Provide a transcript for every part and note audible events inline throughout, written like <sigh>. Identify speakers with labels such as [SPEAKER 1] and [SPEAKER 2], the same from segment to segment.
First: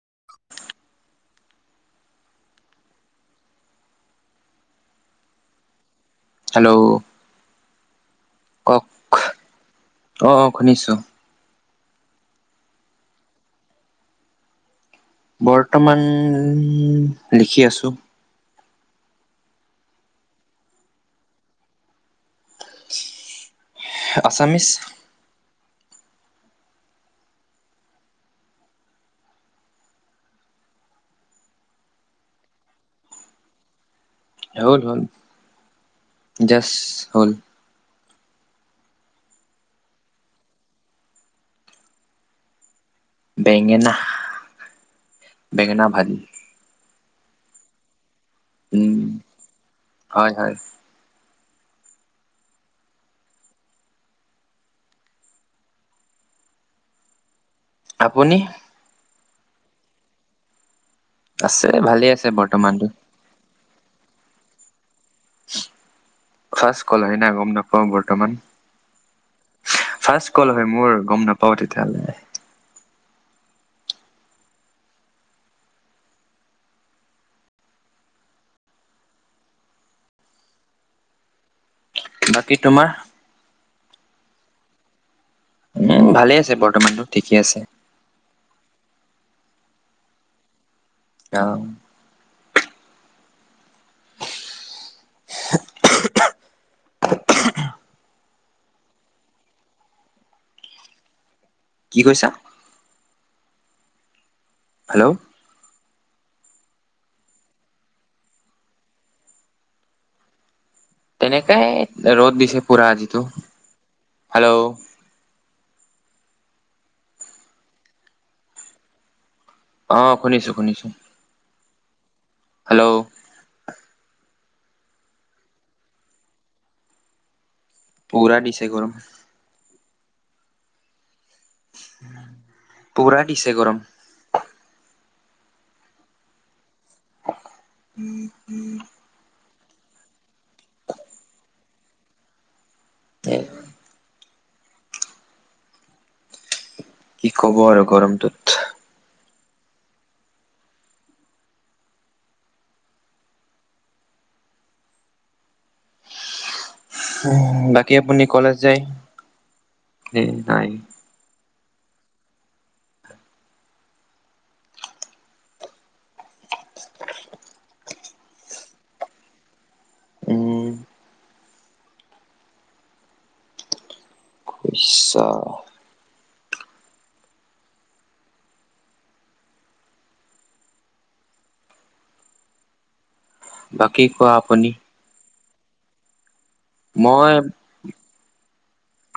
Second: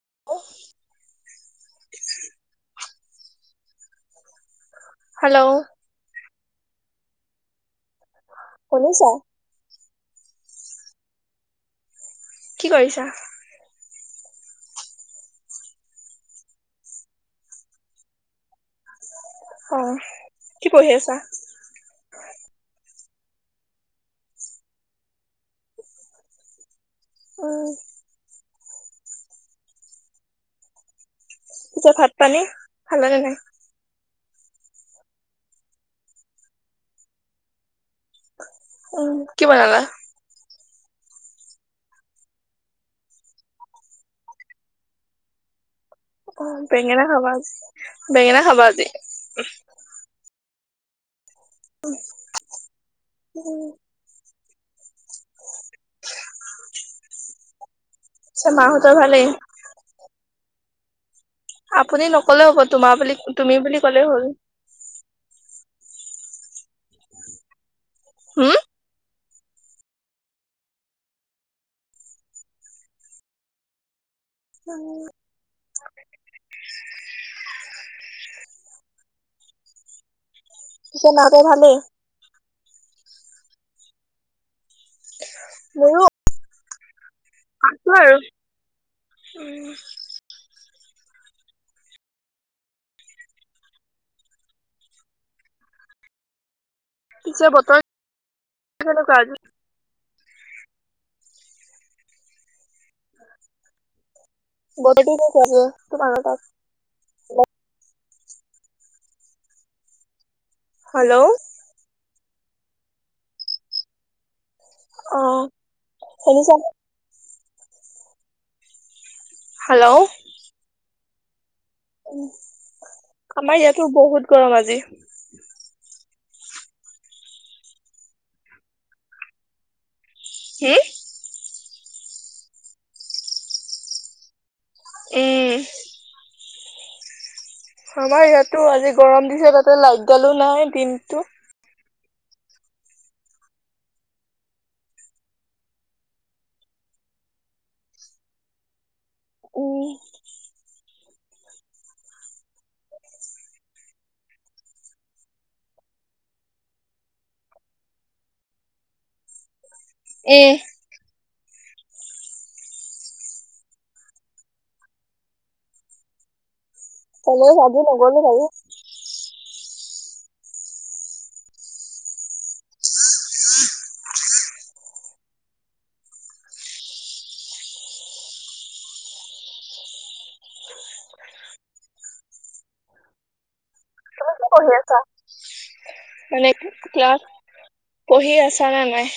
[SPEAKER 1] <inaudible>
[SPEAKER 2] Hello,
[SPEAKER 1] hello, কওক
[SPEAKER 2] শুনিছা?
[SPEAKER 1] অ', অ', শুনিছো।
[SPEAKER 2] কি কৰিছা?
[SPEAKER 1] বৰ্তমান লিখি আছো।
[SPEAKER 2] অ', কি পঢ়ি আছা?
[SPEAKER 1] আছামিছ।
[SPEAKER 2] উম। পিছে ভাত পানী? খালে নে নাই?
[SPEAKER 1] হ'ল, হল। জচ হ'ল।
[SPEAKER 2] উম, কি বনালা?
[SPEAKER 1] বেঙেনা, বেঙেনা ভাঁজি।
[SPEAKER 2] বেঙনা খাবাজি, বেঙেনা খাবা আাজি?
[SPEAKER 1] উম হয় হয়
[SPEAKER 2] উম। উম।
[SPEAKER 1] আপুনি
[SPEAKER 2] আচ্ছা, মাহঁতৰ ভালেই?
[SPEAKER 1] আছে ভালে
[SPEAKER 2] আপুনি
[SPEAKER 1] আছে
[SPEAKER 2] নক'লেও হ'ব
[SPEAKER 1] বৰ্তমানতো
[SPEAKER 2] তোমাৰ বুলি তুমি বুলি ক'লে হ'ল।
[SPEAKER 1] ফচ কলহিনা গম নাপাওঁ বৰ্তমান।
[SPEAKER 2] হুম?
[SPEAKER 1] ফাৰ্ষ্ট কল হয় মোৰ গম নাপাও তেতিয়াহলে।
[SPEAKER 2] উম। মাহঁতৰ ভালেই?
[SPEAKER 1] বাকী তোমাৰ?
[SPEAKER 2] মোৰো
[SPEAKER 1] উম, ভালে আছে বৰ্তমানতো। ঠিকে আছে
[SPEAKER 2] আছো আৰু, উম।
[SPEAKER 1] অহ। <inaudible>
[SPEAKER 2] পিছে <unintelligible> কেনেকুৱা আজি?
[SPEAKER 1] কি কৈছা? হেল্ল'
[SPEAKER 2] <unintelligible> হেল্ল'
[SPEAKER 1] তেনেকাই ৰ'দ দিছে পুৰা যিটো। হেল্ল'?
[SPEAKER 2] শুনিছা নে? হেল্ল'
[SPEAKER 1] অ', শুনিছো শুনিছো। হেল্ল'
[SPEAKER 2] আমাৰ ইয়াতো বহুত গৰম আজি।
[SPEAKER 1] পূৰা দিছে গৰম।
[SPEAKER 2] হম?
[SPEAKER 1] পূৰা দিছে গৰম।
[SPEAKER 2] উম। আমাৰ ইয়াতো আজি গৰম দিছে তাতে লাইট দালো নাই দিনতটো।
[SPEAKER 1] তে কি ক'ব আৰু গৰমটোত।
[SPEAKER 2] উম।
[SPEAKER 1] বাকী আপুনি কলেজ যায়, নে
[SPEAKER 2] এ
[SPEAKER 1] নাই?
[SPEAKER 2] কলেজ আজি নগলো বাৰু।
[SPEAKER 1] উম। পুছা <unintelligible> বাকী কোৱা।
[SPEAKER 2] আছ
[SPEAKER 1] আপুনি
[SPEAKER 2] <unintelligible> মানে ক্লাছ
[SPEAKER 1] মই
[SPEAKER 2] পঢ়ি আছ নে নাই।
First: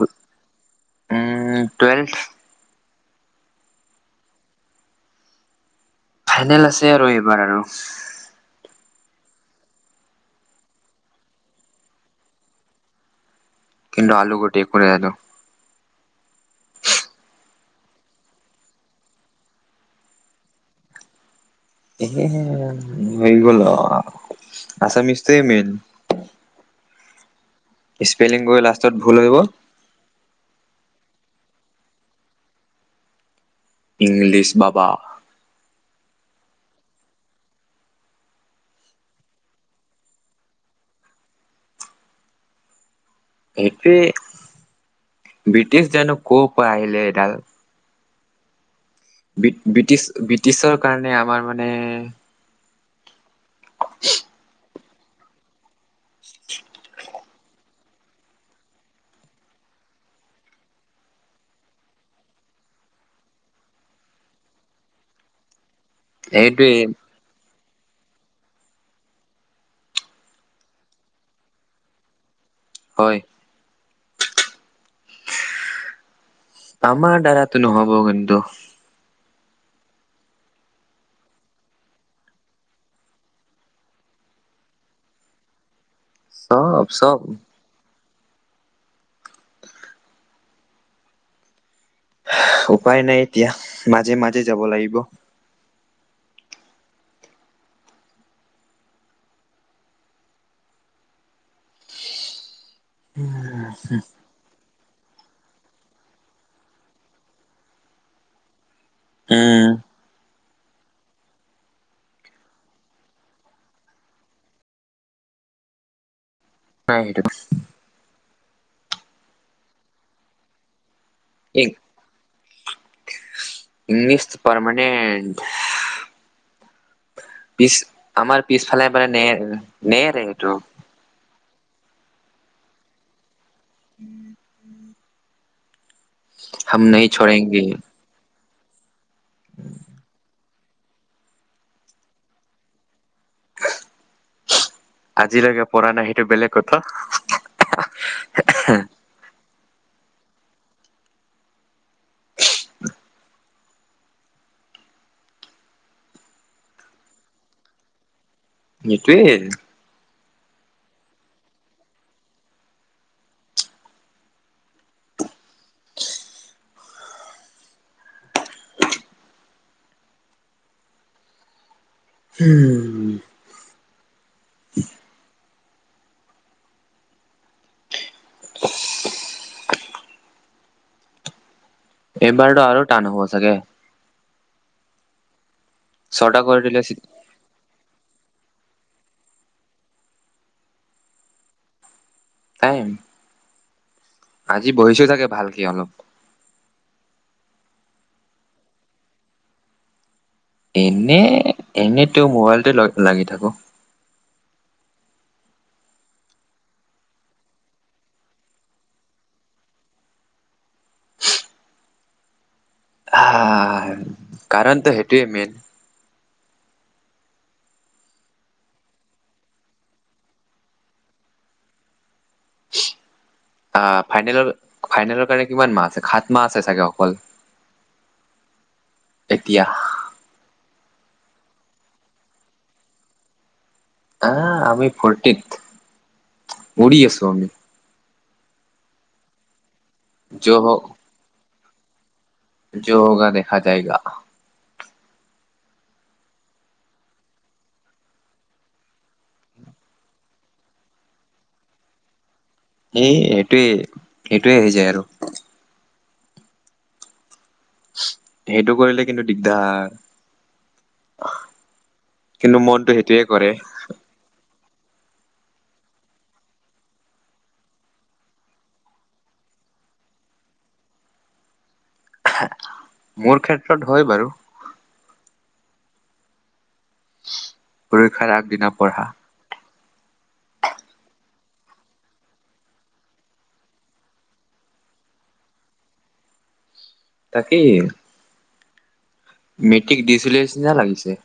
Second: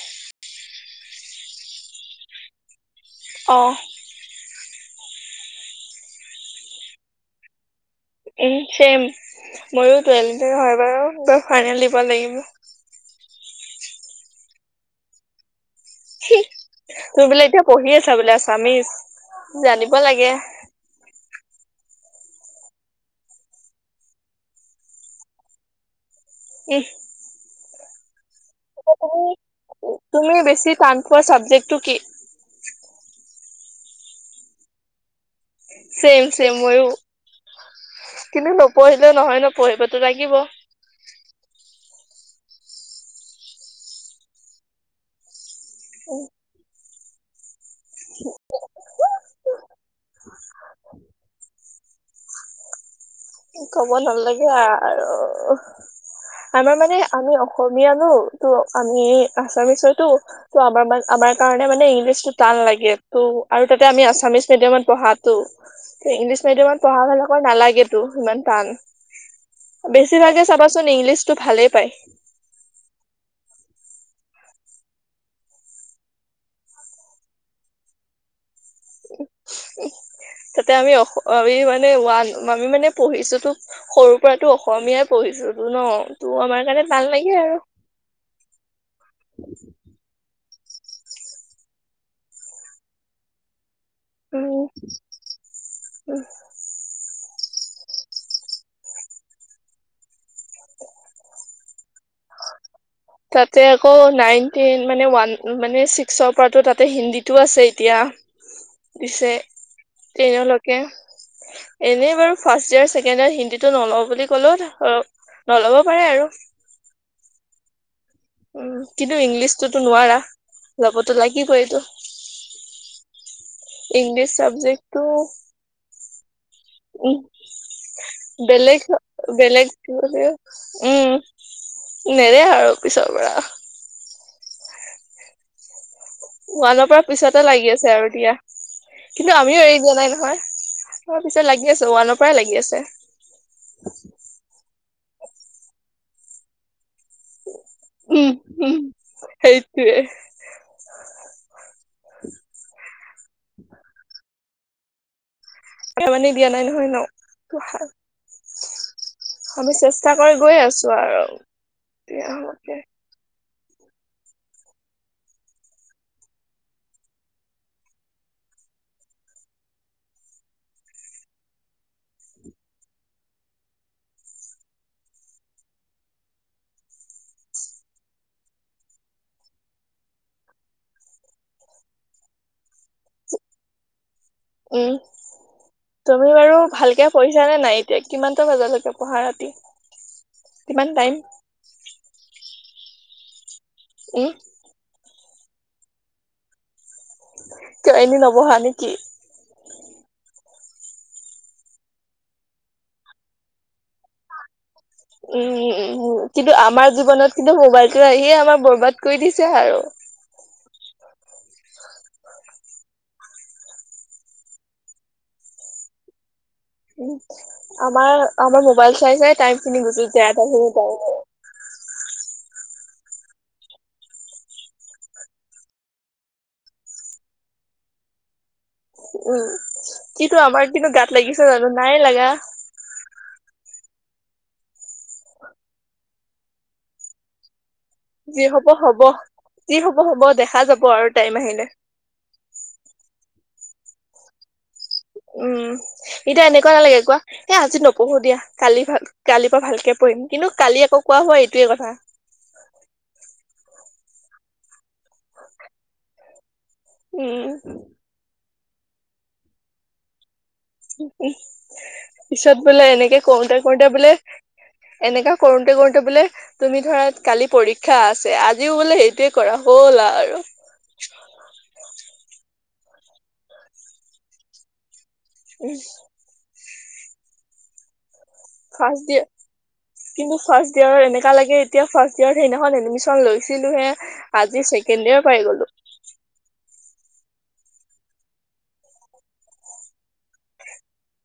[SPEAKER 1] উম, টুৱেল্থ।
[SPEAKER 2] অঁ।
[SPEAKER 1] ফাইনেল আছে আৰু এইবাৰ আৰু।
[SPEAKER 2] Um, same. মইও টুৱেল হয় বাৰু ফাইনেল দিব লাগিব।
[SPEAKER 1] কিন্তু আলু গোটেই কৰি আলো
[SPEAKER 2] তুমি বোলে এতিয়া পঢ়ি আছা বোলে আছামিছ জানিব লাগে।
[SPEAKER 1] এহ এই গল আছামিজটো মেইন।
[SPEAKER 2] <unintelligible>
[SPEAKER 1] স্পেলিং কৰি লাষ্টত ভুল
[SPEAKER 2] তুমি
[SPEAKER 1] হৈ গ'ল।
[SPEAKER 2] তুমি বেছি টান পোৱা চাবজেক্টটো কি?
[SPEAKER 1] ইংলিছ বাবা।
[SPEAKER 2] চেম চেম মইও কিন্তু নপঢ়িলেও নহয় নপঢ়িবতো লাগিব।
[SPEAKER 1] সেইটোৱে ব্ৰিটিছ জানো ক'ৰ পৰা আহিলে এডাল।
[SPEAKER 2] উ <unintelligible>
[SPEAKER 1] ব্ৰিটিছ উ <inaudible>
[SPEAKER 2] ক'ব নালাগে আৰু আমাৰ মানে আমি অসম আমি আনো ত আমি আছামিছতো ত আমাৰান আমাৰ কাৰণে মানে ইংলিছ টো টান লাগে। ত আৰু তাতে আমি আামি মিডিয়ামত পঢ়াতটো ইংলিছ
[SPEAKER 1] এইটোৱে
[SPEAKER 2] মিডিয়ামত পঢ়া শলাক নালাগে। ইমান টান বেছিভাগে চাবাচোন ইংলিছতটো ভালেই পায়।
[SPEAKER 1] হয়। আমাৰ দ্বাৰাটো নহব কিন্তু।
[SPEAKER 2] <unintelligible> এতিয়া আমি অ আমি মানে ওৱান আমি মানে পঢ়িছো তো সৰু পৰাতটো অসমীয়াই পঢ়িছো ন। তোৰ আমাৰ কাৰণে
[SPEAKER 1] চব
[SPEAKER 2] ভাল
[SPEAKER 1] চব
[SPEAKER 2] লাগে আৰু।
[SPEAKER 1] উপায় নাই এতিয়া মাজে মাজে
[SPEAKER 2] উম
[SPEAKER 1] যাব লাগিব।
[SPEAKER 2] উম। তাতে আকৌ নাইনটিন। মানে ওৱান মানে ছিক্সৰ পৰাতো তাতে হিন্দীতো আছে এতিয়া। দিছে
[SPEAKER 1] উম
[SPEAKER 2] তেওঁলোকে এনেই বাৰু ফাৰ্ষ্ট ইয়াৰ ছেকেণ্ড ইয়োৰ হিন্দীতটো নলওঁ বুলি কলো নলব পাৰে আৰু।
[SPEAKER 1] নাই সেইটো
[SPEAKER 2] উম কিন্তু ইংলিছটোতো নোৱাৰা যাবতো লাগিবই এইটো। ইংলিছ চাবজেক্টটো। উম,
[SPEAKER 1] পিছ আমাৰ
[SPEAKER 2] বেলেগ
[SPEAKER 1] পিছফালে মানে নে
[SPEAKER 2] বেলেগ
[SPEAKER 1] নেৰে এইটো
[SPEAKER 2] উম নেৰে আৰু পিছৰ পৰা।
[SPEAKER 1] <unintelligible> হাম
[SPEAKER 2] ৱালৰ পৰা
[SPEAKER 1] নাহি
[SPEAKER 2] পিছতে
[SPEAKER 1] ছৰেংগে।
[SPEAKER 2] লাগি আছে আৰু দিয়া কিন্তু আমিও এৰি দিয়া নাই নহয় তাৰ পিছত লাগি আছে ওৱানৰ পৰাই লাগি আছে।
[SPEAKER 1] আজিলৈকে পৰা নাই সেইটো বেলেগ কথা।
[SPEAKER 2] উম-উম সেই উম, মানে দিয়া নাই নহয় ন।
[SPEAKER 1] নিটোৱে।
[SPEAKER 2] মই গৈ আছো আৰু
[SPEAKER 1] হম, এইবাৰতো আৰু টান হব চাগে।
[SPEAKER 2] উম তুমি
[SPEAKER 1] ছটা
[SPEAKER 2] বাৰু
[SPEAKER 1] কৰি দিলে
[SPEAKER 2] ভালকে পঢ়িছা নে নাই এতিয়া কিমান বজালৈকে পঢ়া ৰাতি কিমান টাইম
[SPEAKER 1] টাইম।
[SPEAKER 2] উম
[SPEAKER 1] আজি বহিছো থাকে ভালক অলপ।
[SPEAKER 2] এনে নবহা নেকি।
[SPEAKER 1] এনে এনেতো মোবাইলটো ল লাগি থাকো।
[SPEAKER 2] উম উমম কিন্তু আমাৰ জীৱনত কিন্তু মোবাইলটো আহিয়ে আমাৰ বৰবাদ কৰি দিছে আৰু।
[SPEAKER 1] হা কাৰণ ত সেইটোৱে মেইন।
[SPEAKER 2] উম, আমাৰ আমাৰ মবাইল চাই - চাই টাইম খিনি গুজ যায় খিনি <unintelligible> <unintelligible>
[SPEAKER 1] আহ ফাইনেলৰ-ফাইনেলৰ কাৰণে কিমান মাহ আছে সাত মাহ আছে চাগে অকল।
[SPEAKER 2] <inaudible> উম,
[SPEAKER 1] এতিয়া
[SPEAKER 2] কিন্তু আমাৰ কিন্তু গাত লাগিছে জানো নাই লাগা।
[SPEAKER 1] আহ, আমি ফূৰ্তিত উৰি আছো আমি।
[SPEAKER 2] যি হব-হব যি হব- হব দেখা যাব আৰু টাইম আহিলে।
[SPEAKER 1] জ' হোগা দেখা যায়েগা।
[SPEAKER 2] উম, এতিয়া এনেকুৱা নালাগে কোৱা এ আজি নপঢ়ো দিয়া কালি ভাল কালিৰ পৰা ভালকে পঢ়ি কৰিম কিন্তু কালি আকৌ কোৱা হোৱা এইটোয়ে কথা।
[SPEAKER 1] এ, এইটোৱে-সেইটোৱে হৈ যায় আৰু।
[SPEAKER 2] উম,
[SPEAKER 1] সেইটো কৰিলে কিন্তু দিগদাৰ হয়।
[SPEAKER 2] পিছত
[SPEAKER 1] কিন্তু
[SPEAKER 2] বোলে
[SPEAKER 1] মনটো
[SPEAKER 2] এনেকে
[SPEAKER 1] সেইটোৱে কৰে
[SPEAKER 2] কৰোতে-কৰোতে বোলে এনেকুৱা কৰোঁতে-কৰোঁতে বোলে তুমি ধৰা কালি পৰীক্ষা আছে আজিও বোলে সেইটোৱে কৰা হ'ল বাৰু।
[SPEAKER 1] <unintelligible> মোৰ ক্ষেত্ৰত হয় বাৰু।
[SPEAKER 2] উইচ,
[SPEAKER 1] পৰীক্ষাৰ আগদিনা পঢ়া।
[SPEAKER 2] ফাৰ্ষ্ট ইয়েৰ কিন্তু ফাৰ্ষ্ট ইয়েৰৰ এনেকা লাগে এতিয়া ফাৰ্ষ্ট ইয়েৰত সেইদিনাখন এডমিচন লৈছিলো হে আজি ছেকেণ্ড কেন্দ পাই গলো।
[SPEAKER 1] তাকেই। মেট্ৰিক দিছিলোঁ নিচিনা লাগিছে।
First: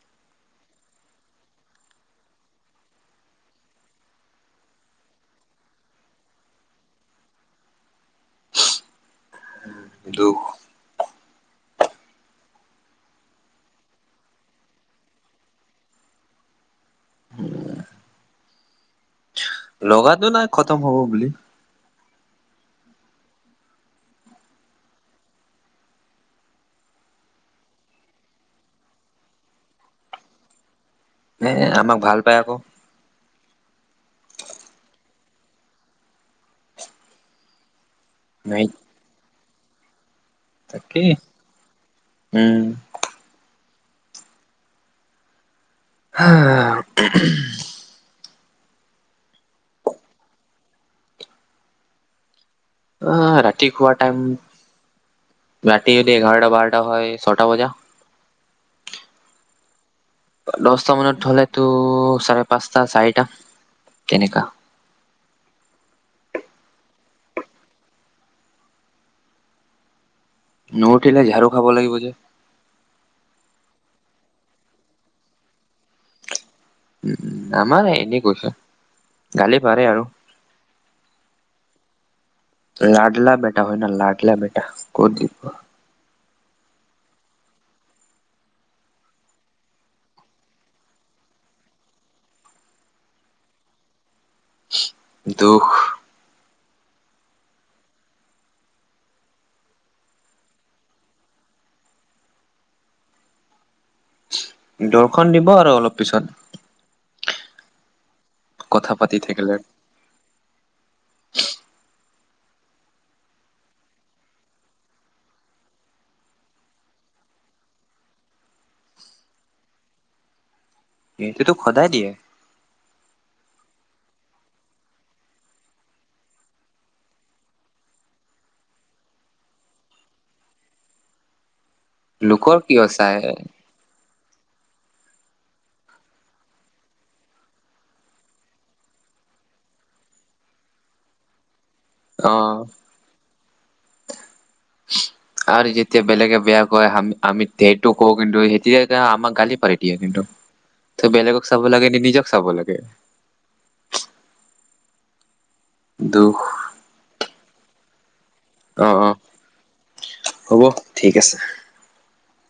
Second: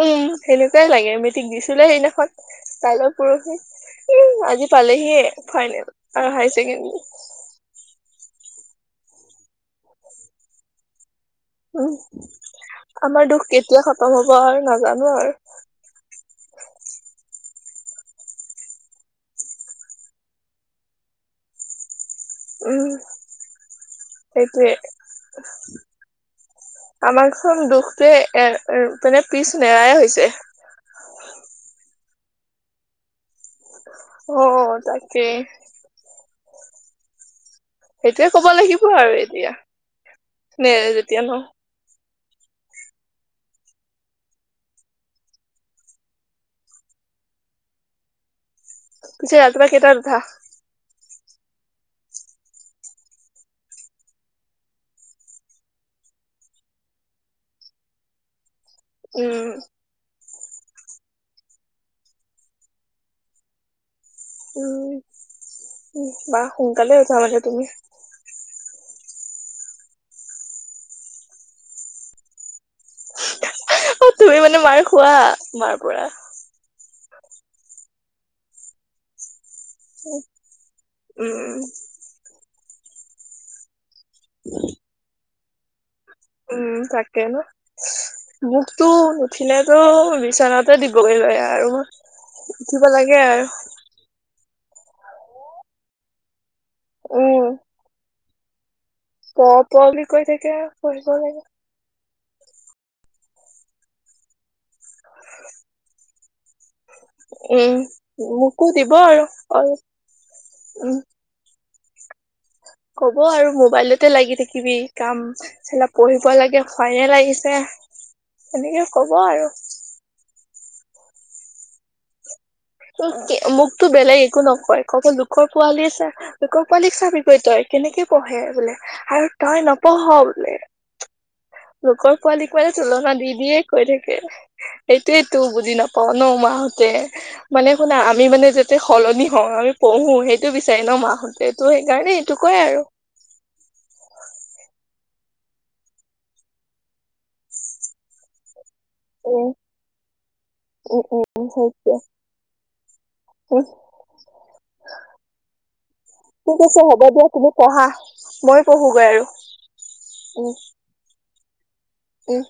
[SPEAKER 2] উম, সেনেকুৱাই লাগে মেট্ৰিক দিছিলো সেইদিনাখন কাইলৰ পৰহি। উ, আজি পালেহিয়ে ফাইনেল আৰু হায়াৰ ছেকেণ্ডাৰী।
[SPEAKER 1] দুখ
[SPEAKER 2] উম, আমাৰ দুখ কেতিয়া খতম হ'ব আৰু নাজানো আৰু। <inaudible>
[SPEAKER 1] লগাটো নাই খতম হ'ব বুলি।
[SPEAKER 2] উম, এইটোৱে। আমাৰ ঘৰত দুখটোৱে এ <unintelligible> মানে পিছ নেৰাই হৈছে।
[SPEAKER 1] এ আমাক ভাল পায় আকৌ।
[SPEAKER 2] অ, তাকে। সেইটোৱে ক'ব
[SPEAKER 1] নাই
[SPEAKER 2] লাগিব আৰু এতিয়া। নে যেতিয়া ন'।
[SPEAKER 1] উম, <inaudible>
[SPEAKER 2] পিছে ৰাতিপুৱা কেইটাত উঠা?
[SPEAKER 1] অ', ৰাতি খোৱা টাইম ৰাতি যদি এঘাৰটা বাৰটা হয় ছটা বজা।
[SPEAKER 2] উম।
[SPEAKER 1] দহটা মানত হলেতো চাৰে পাঁচটা চাৰিটা। তেনেকা
[SPEAKER 2] উম, উম, বাহ! সোনকালে উঠা মানে তুমি?
[SPEAKER 1] নুউঠিলে ঝাৰু খাব লাগিব যে।
[SPEAKER 2] অ, তুমি মানে মাৰ খোৱা মাৰ পৰা?
[SPEAKER 1] গৈছা?
[SPEAKER 2] উম, উম
[SPEAKER 1] লাডলা বেটা হয় না লাডলা বেটা ক'ত <unintelligible>
[SPEAKER 2] উম, তাকে <unintelligible> মোকতো উুঠিলেতো বিচনাতে দিবগৈ লয় আৰু মই উঠিব লাগে আৰু।
[SPEAKER 1] দুখ।
[SPEAKER 2] উম। পঢ় পঢ় বুলি কৈ থাকে আৰু, পঢ়িব লাগে।
[SPEAKER 1] দৰ্শন দিব আৰু অলপ পিছত।
[SPEAKER 2] উম, মোকো
[SPEAKER 1] কথা
[SPEAKER 2] দিব
[SPEAKER 1] পাতি
[SPEAKER 2] আৰু
[SPEAKER 1] থাকিলে
[SPEAKER 2] অলপ, উম। <unintelligible> ক'ব আৰু মোবাইলতে লাগি থাকিবি কাম <unintelligible> পঢ়িব লাগে ফাইনেল আহিছে। তেনেকে কব আৰু।
[SPEAKER 1] এটো তোক সদায় দিয়ে।
[SPEAKER 2] ত মোকতো বেলেগ একো নকয় ক'ব লোকৰ পোৱালি চ লোকৰ পোৱালীক চাবি গৈ তই। কেনেকে পঢ়ে বোলে আৰু তই নপঢ় বোলে। লোকৰ পোৱালিক মানে
[SPEAKER 1] কিয়
[SPEAKER 2] তুলনা
[SPEAKER 1] চাই
[SPEAKER 2] দি দিয়ে কৈ থাকে। সেইটোৱেইতো বুজি নাপাও ন মাহতে। মানে শুনা আমি মানে যাতে সলনি হওঁ আমি পঢ়ো সেইটো বিচাৰি ন মাহঁতে। ত সেইকাৰণে
[SPEAKER 1] অ
[SPEAKER 2] এইটো কয় আৰু।
[SPEAKER 1] আৰু যেতিয়া বেলেগে বেয়া কয় আমি সেইটো কওঁ কিন্তু সতিয়া আমাক
[SPEAKER 2] উম
[SPEAKER 1] গালি পাৰি দিয়ে কিন্তু।
[SPEAKER 2] উম
[SPEAKER 1] তই
[SPEAKER 2] উম
[SPEAKER 1] বেলেগক চাব লাগে নি নিজক চাব লাগে।
[SPEAKER 2] হম্।
[SPEAKER 1] দুখ
[SPEAKER 2] ঠিক আছে হ'ব দিয়া, তুমি পঢ়া। মই
[SPEAKER 1] অ',
[SPEAKER 2] পঢ়োগৈ
[SPEAKER 1] অ',
[SPEAKER 2] আৰু। উম।
[SPEAKER 1] হ'ব ঠিক আছে।
[SPEAKER 2] উম।